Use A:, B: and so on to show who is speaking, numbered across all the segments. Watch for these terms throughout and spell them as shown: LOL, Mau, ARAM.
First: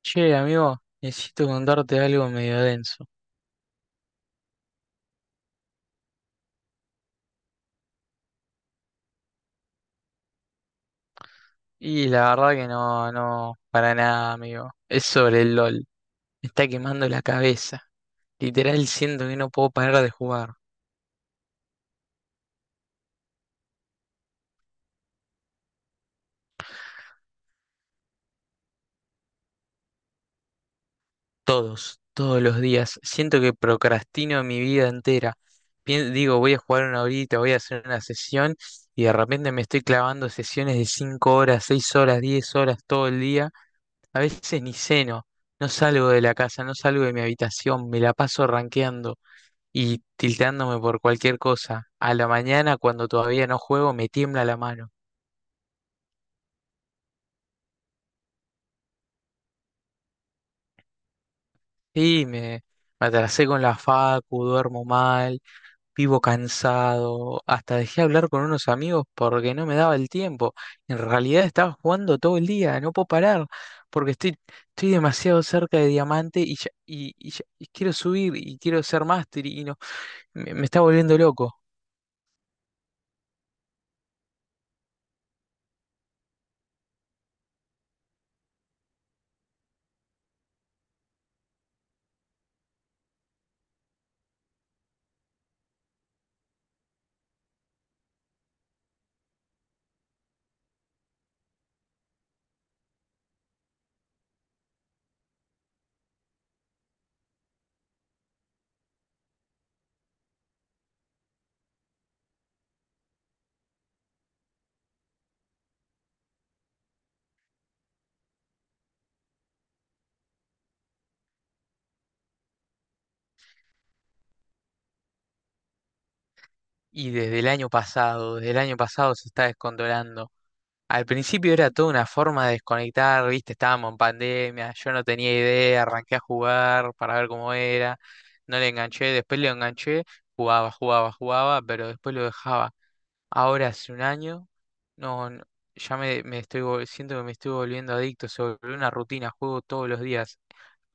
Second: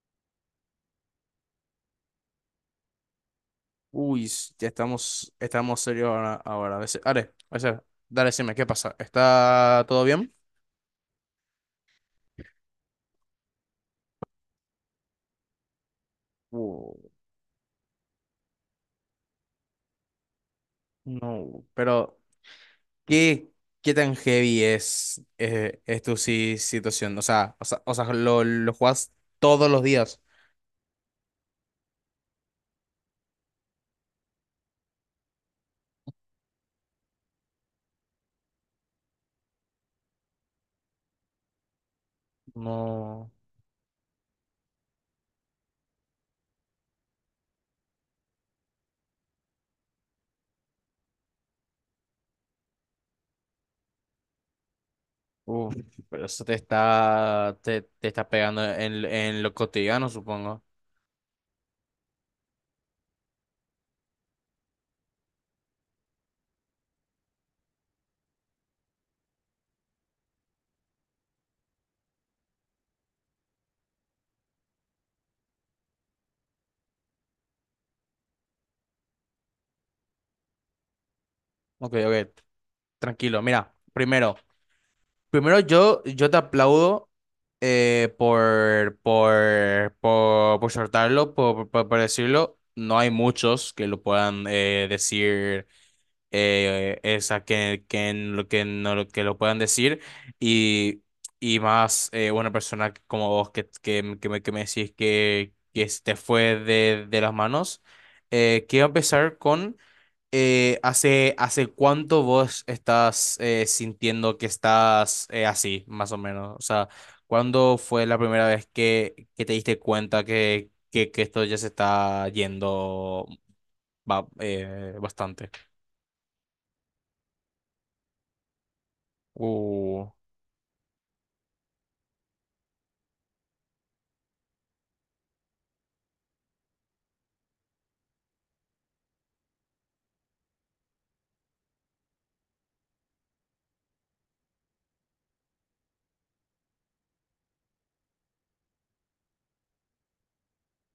A: Che, amigo, necesito contarte algo medio denso.
B: Uy, ya estamos serios ahora. A veces, Are, a veces, dale, decime, ¿qué pasa? ¿Está todo bien?
A: Y la verdad que no, no, para nada, amigo. Es sobre el LOL. Me está
B: Uh,
A: quemando la cabeza. Literal siento que no puedo parar de jugar.
B: no, pero ¿qué, ¿qué tan heavy es tu situación? O sea, lo jugás todos los días.
A: Todos, todos los días. Siento que procrastino mi vida entera. Digo, voy a jugar una horita, voy a hacer una sesión y de repente me estoy clavando sesiones de 5 horas, 6 horas, 10 horas todo el
B: No.
A: día. A veces ni ceno. No salgo de la casa, no salgo de mi habitación, me la paso rankeando y tilteándome por cualquier cosa. A la mañana, cuando todavía no juego, me tiembla la mano.
B: Uf, pero eso te está, te está pegando en lo cotidiano, supongo.
A: Y me, me atrasé con la facu, duermo mal, vivo cansado. Hasta dejé hablar con unos amigos porque no me daba el tiempo. En realidad estaba jugando todo el día, no puedo parar porque estoy demasiado cerca de diamante y quiero subir y quiero ser máster y no, me está volviendo loco.
B: Ok, tranquilo. Mira, primero. Primero yo te aplaudo por soltarlo, por decirlo. No hay muchos que lo puedan decir, esa en lo que, no, lo que lo puedan decir. Y, y más una persona como vos que me decís que se te fue de las manos. Quiero empezar con hace cuánto vos estás sintiendo que estás así, más o menos? O sea, ¿cuándo fue la primera vez que te diste cuenta que esto ya se está yendo bastante?
A: Y desde el año pasado, desde el año pasado se está
B: Uh,
A: descontrolando. Al principio era toda una forma de desconectar, viste, estábamos en pandemia, yo no tenía idea, arranqué a jugar para ver cómo era, no le enganché, después le enganché, jugaba, jugaba, jugaba, pero después lo dejaba. Ahora hace un año, no, no, ya me siento que me estoy volviendo adicto, se volvió una rutina, juego todos los días.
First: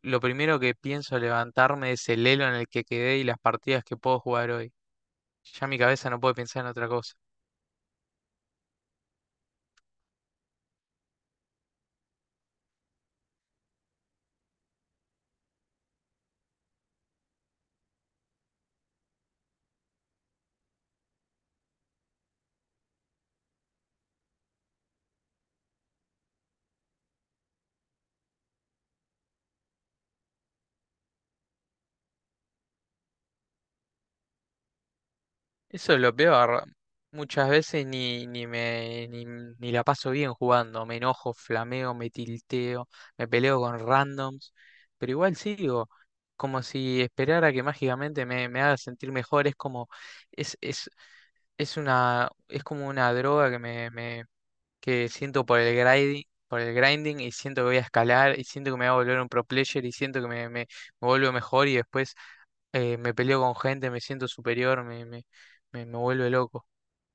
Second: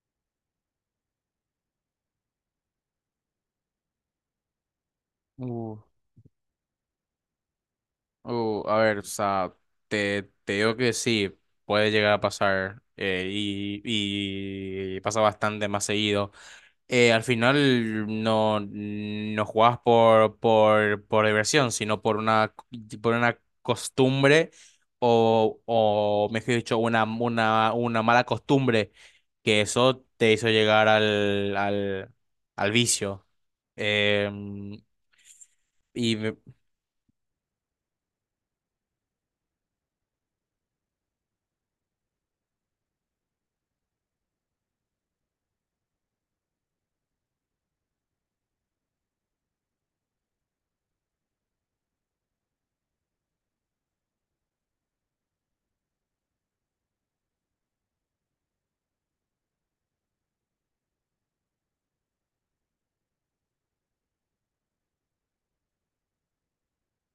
A: Lo primero que pienso levantarme es el elo en el que quedé y las partidas que puedo jugar hoy. Ya
B: uh,
A: mi cabeza no puede pensar en otra cosa.
B: a ver, o sea, te digo que sí, puede llegar a pasar y pasa bastante más seguido. Eh, al final no, no jugabas por diversión, sino por una costumbre o, mejor dicho, una mala costumbre que eso te hizo llegar al, al vicio. Em,
A: Eso es
B: y
A: lo
B: me-
A: peor. Muchas veces ni, ni me ni, ni la paso bien jugando. Me enojo, flameo, me tilteo, me peleo con randoms, pero igual sigo. Como si esperara que mágicamente me haga sentir mejor. Es como, es, es, es una, es como una droga que que siento por el grinding y siento que voy a escalar y siento que me voy a volver un pro player y siento que me vuelvo mejor y después me peleo con gente, me siento superior, me vuelve loco.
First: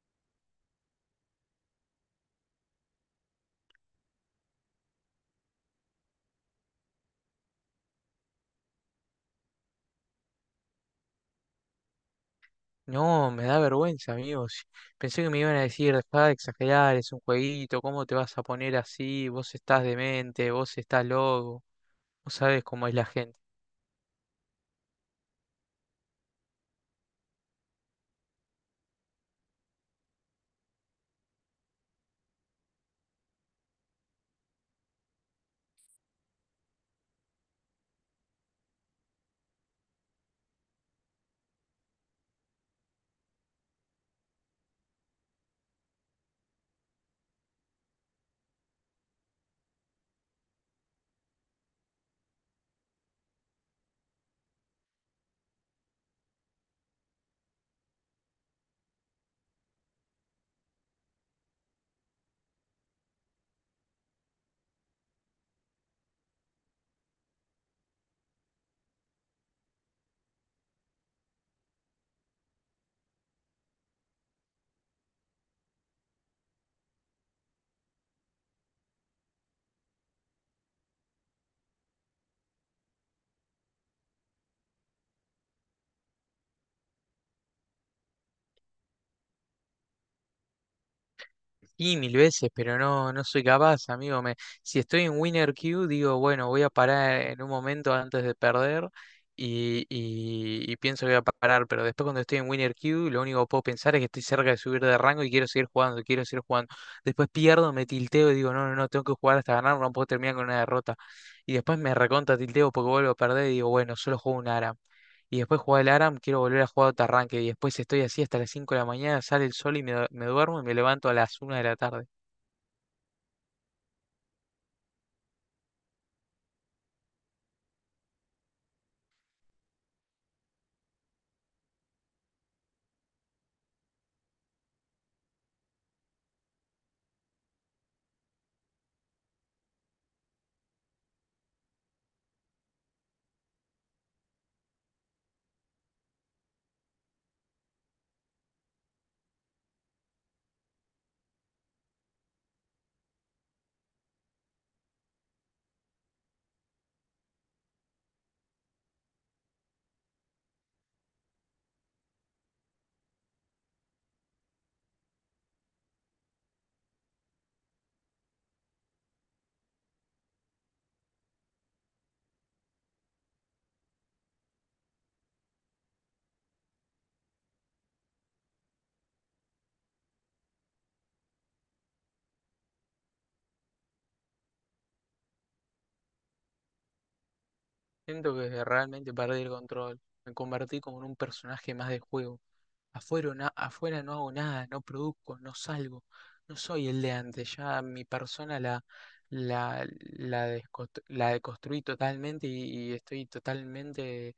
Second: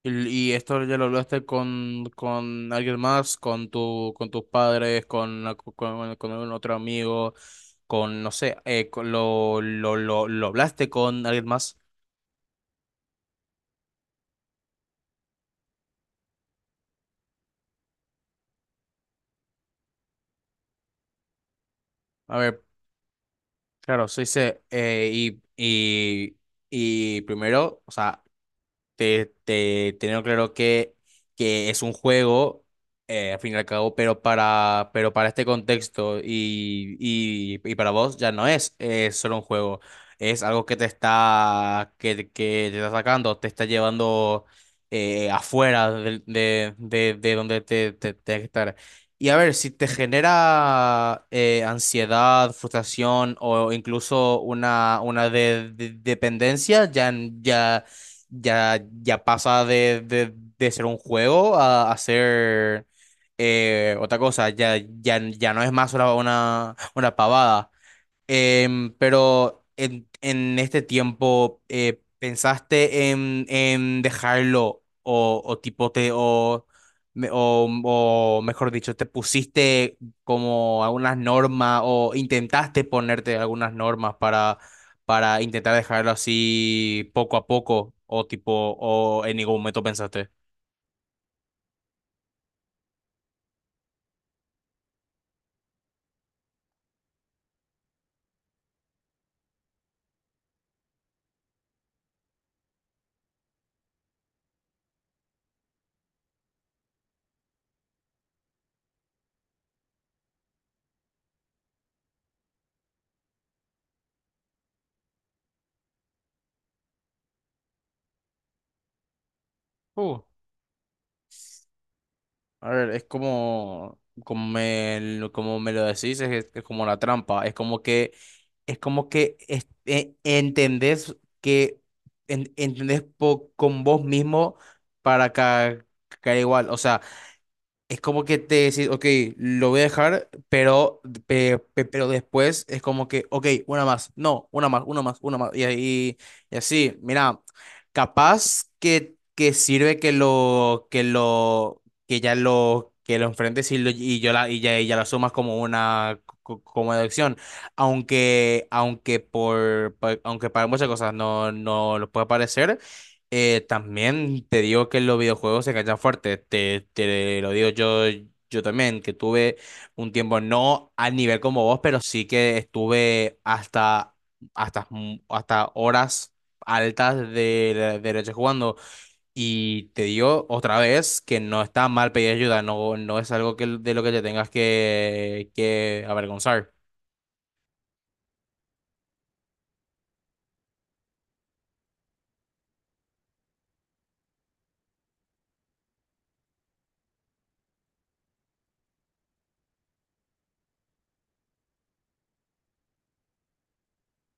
B: Y esto ya lo hablaste con alguien más, con con tus padres, con algún otro amigo, con, no sé, lo hablaste con alguien más.
A: No, me da vergüenza, amigos. Pensé que me iban a decir, dejá de exagerar, es un jueguito, ¿cómo te vas a poner así? Vos estás demente, vos estás loco, vos
B: A ver,
A: sabés cómo es la gente.
B: claro, se dice, y primero, o sea, teniendo claro que es un juego, al fin y al cabo, pero para este contexto y para vos ya no es, solo un juego, es algo que te está, que te está sacando, te está llevando afuera de donde tienes que estar. Y a ver, si te genera ansiedad, frustración o incluso una dependencia, ya, ya pasa de ser un juego a ser otra cosa. Ya no es más una pavada. Pero en este tiempo, ¿pensaste en dejarlo o tipo te o, me- o mejor dicho, te pusiste como algunas normas o intentaste ponerte algunas normas para intentar dejarlo así poco a poco o tipo o en ningún momento pensaste?
A: Sí, mil veces, pero no, no soy capaz, amigo. Me, si estoy en Winner Q, digo, bueno, voy a parar en un momento antes de perder y pienso que voy a parar, pero después cuando estoy en Winner Q, lo único que puedo pensar es que estoy cerca de subir de rango y quiero seguir jugando, quiero seguir jugando. Después pierdo, me tilteo y digo, no, no, no, tengo que jugar hasta ganar, no puedo terminar con una derrota. Y después me recontra tilteo porque vuelvo a perder y digo, bueno, solo juego un ARAM. Y después jugar el ARAM, quiero volver a jugar otro arranque. Y después estoy así hasta las 5 de la mañana, sale el sol y me duermo y me levanto a las una de la tarde.
B: A ver, es como, como me lo decís, es como la trampa. Es como es como que entendés que entendés con vos mismo para caer igual. O sea. Es como que te decís, ok, lo voy a dejar, pero, pero después es como que, ok, una más, no, una más, una más, una más. Y, y así, mira, capaz que sirve que ya lo, que lo enfrentes y, lo- y yo la, y ya la sumas como una, como deducción. Aunque aunque para muchas cosas no, no lo puede parecer. También te digo que los videojuegos se enganchan fuerte, te lo digo yo, yo también, que tuve un tiempo, no al nivel como vos, pero sí que estuve hasta horas altas de, de noche jugando. Y te digo otra vez que no está mal pedir ayuda, no, no es algo que, de lo que te tengas que avergonzar.
A: Siento que realmente perdí el control. Me convertí como en un personaje más del juego. Afuera no hago nada, no produzco, no salgo. No soy el de antes. Ya mi persona la, la deconstruí totalmente y estoy totalmente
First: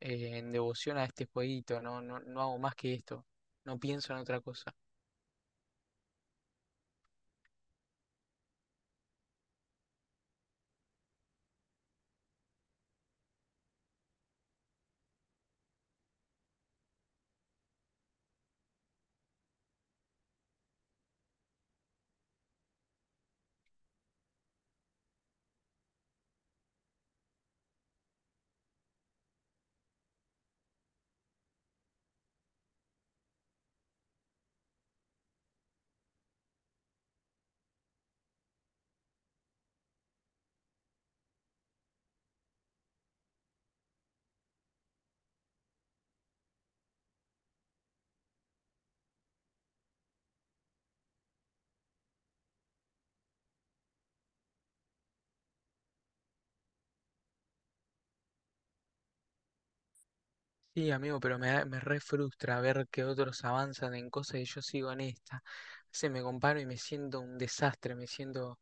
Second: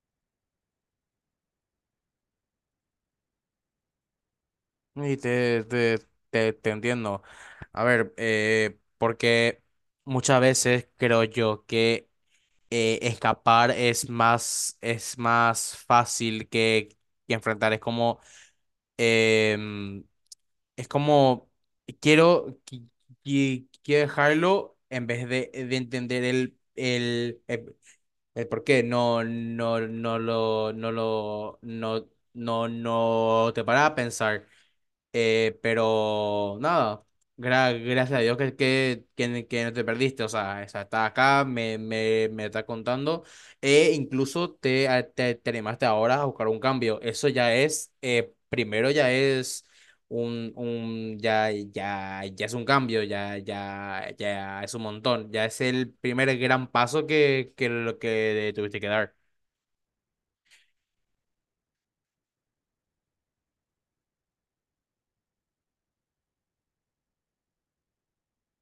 A: en devoción a este jueguito. No, no, no hago más que esto. No pienso en otra cosa.
B: Y te entiendo. A ver, porque muchas veces creo yo que escapar es más fácil que enfrentar. Es como, em, es como, quiero, qui- quiero dejarlo en vez de entender el por qué. No, no, no lo, no lo, no, no, no te para a pensar. Pero nada, gracias a Dios que no te perdiste, o sea, esa está acá, me está contando, e incluso te animaste ahora a buscar un cambio, eso ya es, primero ya es un, ya es un cambio, ya es un montón, ya es el primer gran paso lo que tuviste que dar.
A: Sí, amigo, pero me re frustra ver que otros avanzan en cosas y yo sigo en esta. Se me comparo y me siento un desastre, me siento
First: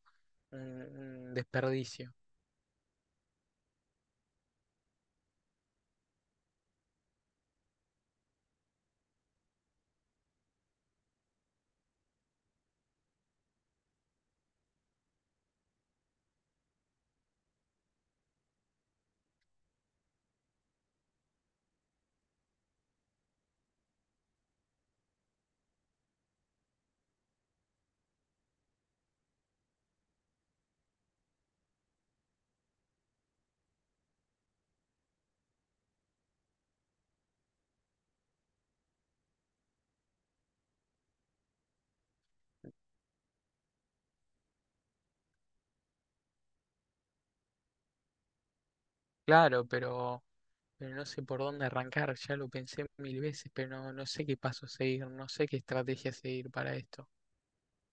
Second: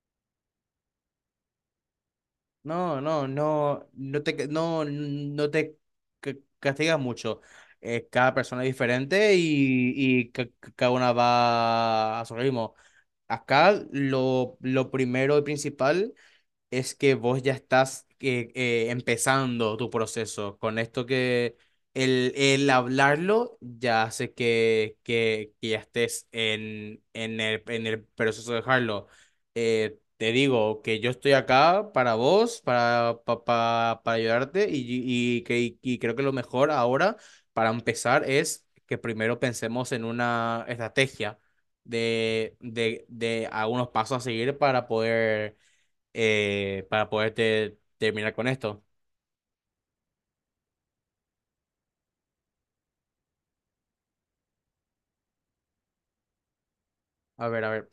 A: un, un desperdicio.
B: No te castigas mucho. Cada persona es diferente y cada una va a su ritmo. Acá lo primero y principal es que vos ya estás empezando tu proceso. Con esto que el hablarlo ya hace que ya estés en el proceso de dejarlo. Te digo que yo estoy acá para vos, para ayudarte y creo que lo mejor ahora para empezar es que primero pensemos en una estrategia de algunos pasos a seguir para poder para poderte terminar con esto.
A: Claro, pero no sé por dónde arrancar, ya lo pensé mil veces, pero no, no sé qué paso seguir, no sé qué estrategia seguir para esto.
B: A ver, a ver.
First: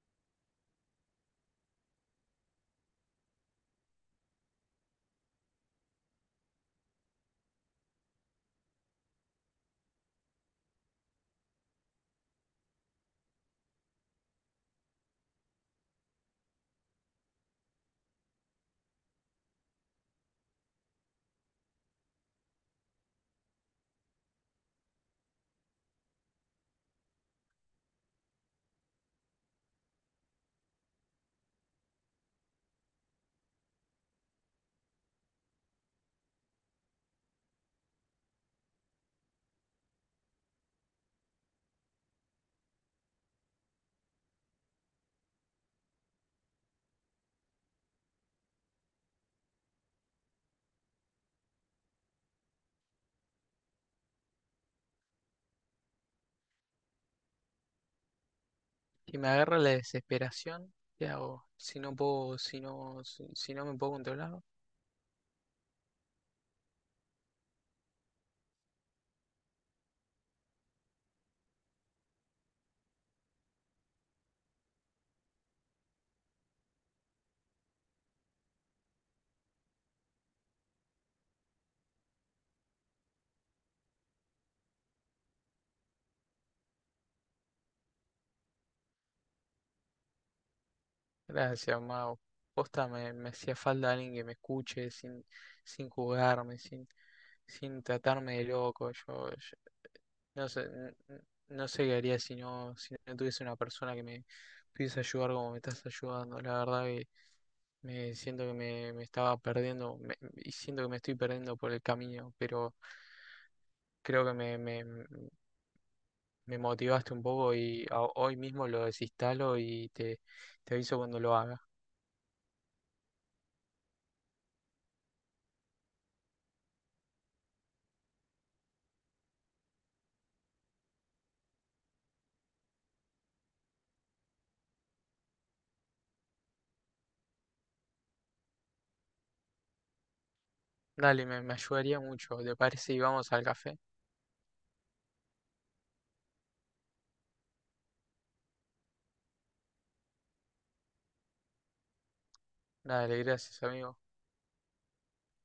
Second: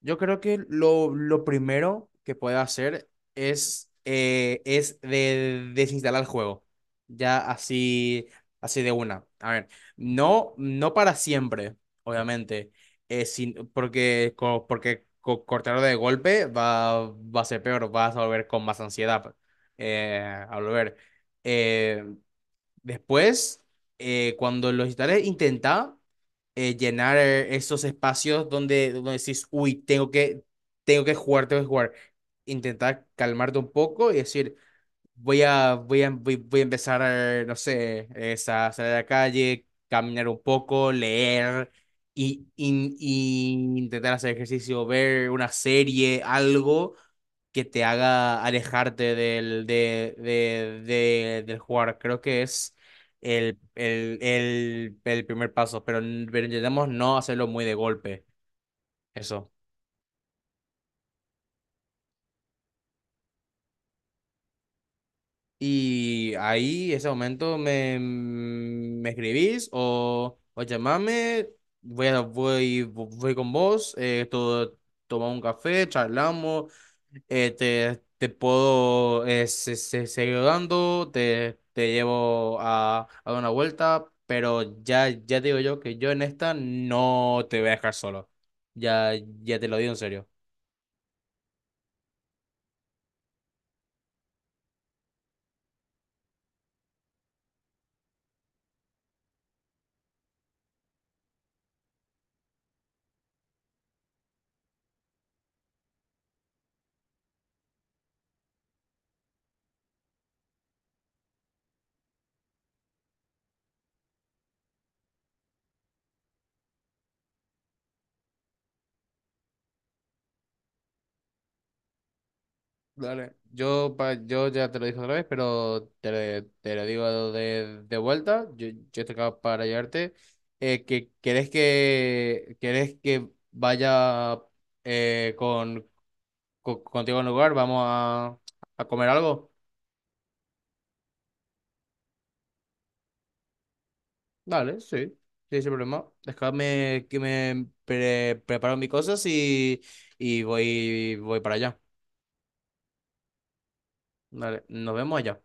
B: Yo creo que lo primero que puedes hacer es, desinstalar el juego. Ya así, así de una. A ver, no, no para siempre, obviamente. Eh, sin, porque cortarlo de golpe va a ser peor, vas a volver con más ansiedad eh, a volver. Eh, después, cuando lo instales, intenta llenar esos espacios donde, donde decís, uy, tengo tengo que jugar, tengo que jugar. Intentar calmarte un poco y decir, voy a empezar, no sé, es a salir a la calle, caminar un poco, leer y, y intentar hacer ejercicio, ver una serie, algo que te haga alejarte del, de- del jugar. Creo que es el primer paso, pero pero intentemos no hacerlo muy de golpe.
A: Si me
B: Eso.
A: agarra la desesperación, ¿qué hago? Si no puedo, si no, si, si no me puedo controlar,
B: Y ahí, ese momento, me escribís o llamame, voy con vos, tomamos un café, charlamos, te puedo seguir dando, te llevo a dar una vuelta, pero ya te digo yo que yo en esta no te voy a dejar solo. Ya, ya te lo digo en serio.
A: gracias, Mau. Posta, me hacía falta alguien que me escuche sin, sin juzgarme, sin, sin tratarme de loco. Yo no sé, no sé qué haría si no, si no tuviese una persona que me pudiese ayudar como me estás ayudando. La verdad que me siento que me estaba perdiendo me- y siento que me estoy perdiendo por el camino, pero creo que me motivaste un poco hoy mismo lo desinstalo y te aviso cuando lo haga.
B: Dale. Yo, yo ya te lo dije otra vez, pero te lo digo de vuelta. Yo estoy acá para ayudarte. ¿Querés querés que vaya eh, con, contigo al lugar? ¿Vamos a comer algo?
A: Dale, me ayudaría mucho. ¿Te parece? Y vamos al café.
B: Dale, sí. Sí, sin problema. Déjame que me preparo mis cosas y voy, voy para allá.
A: Dale, gracias, amigo.
B: Dale, nos vemos allá.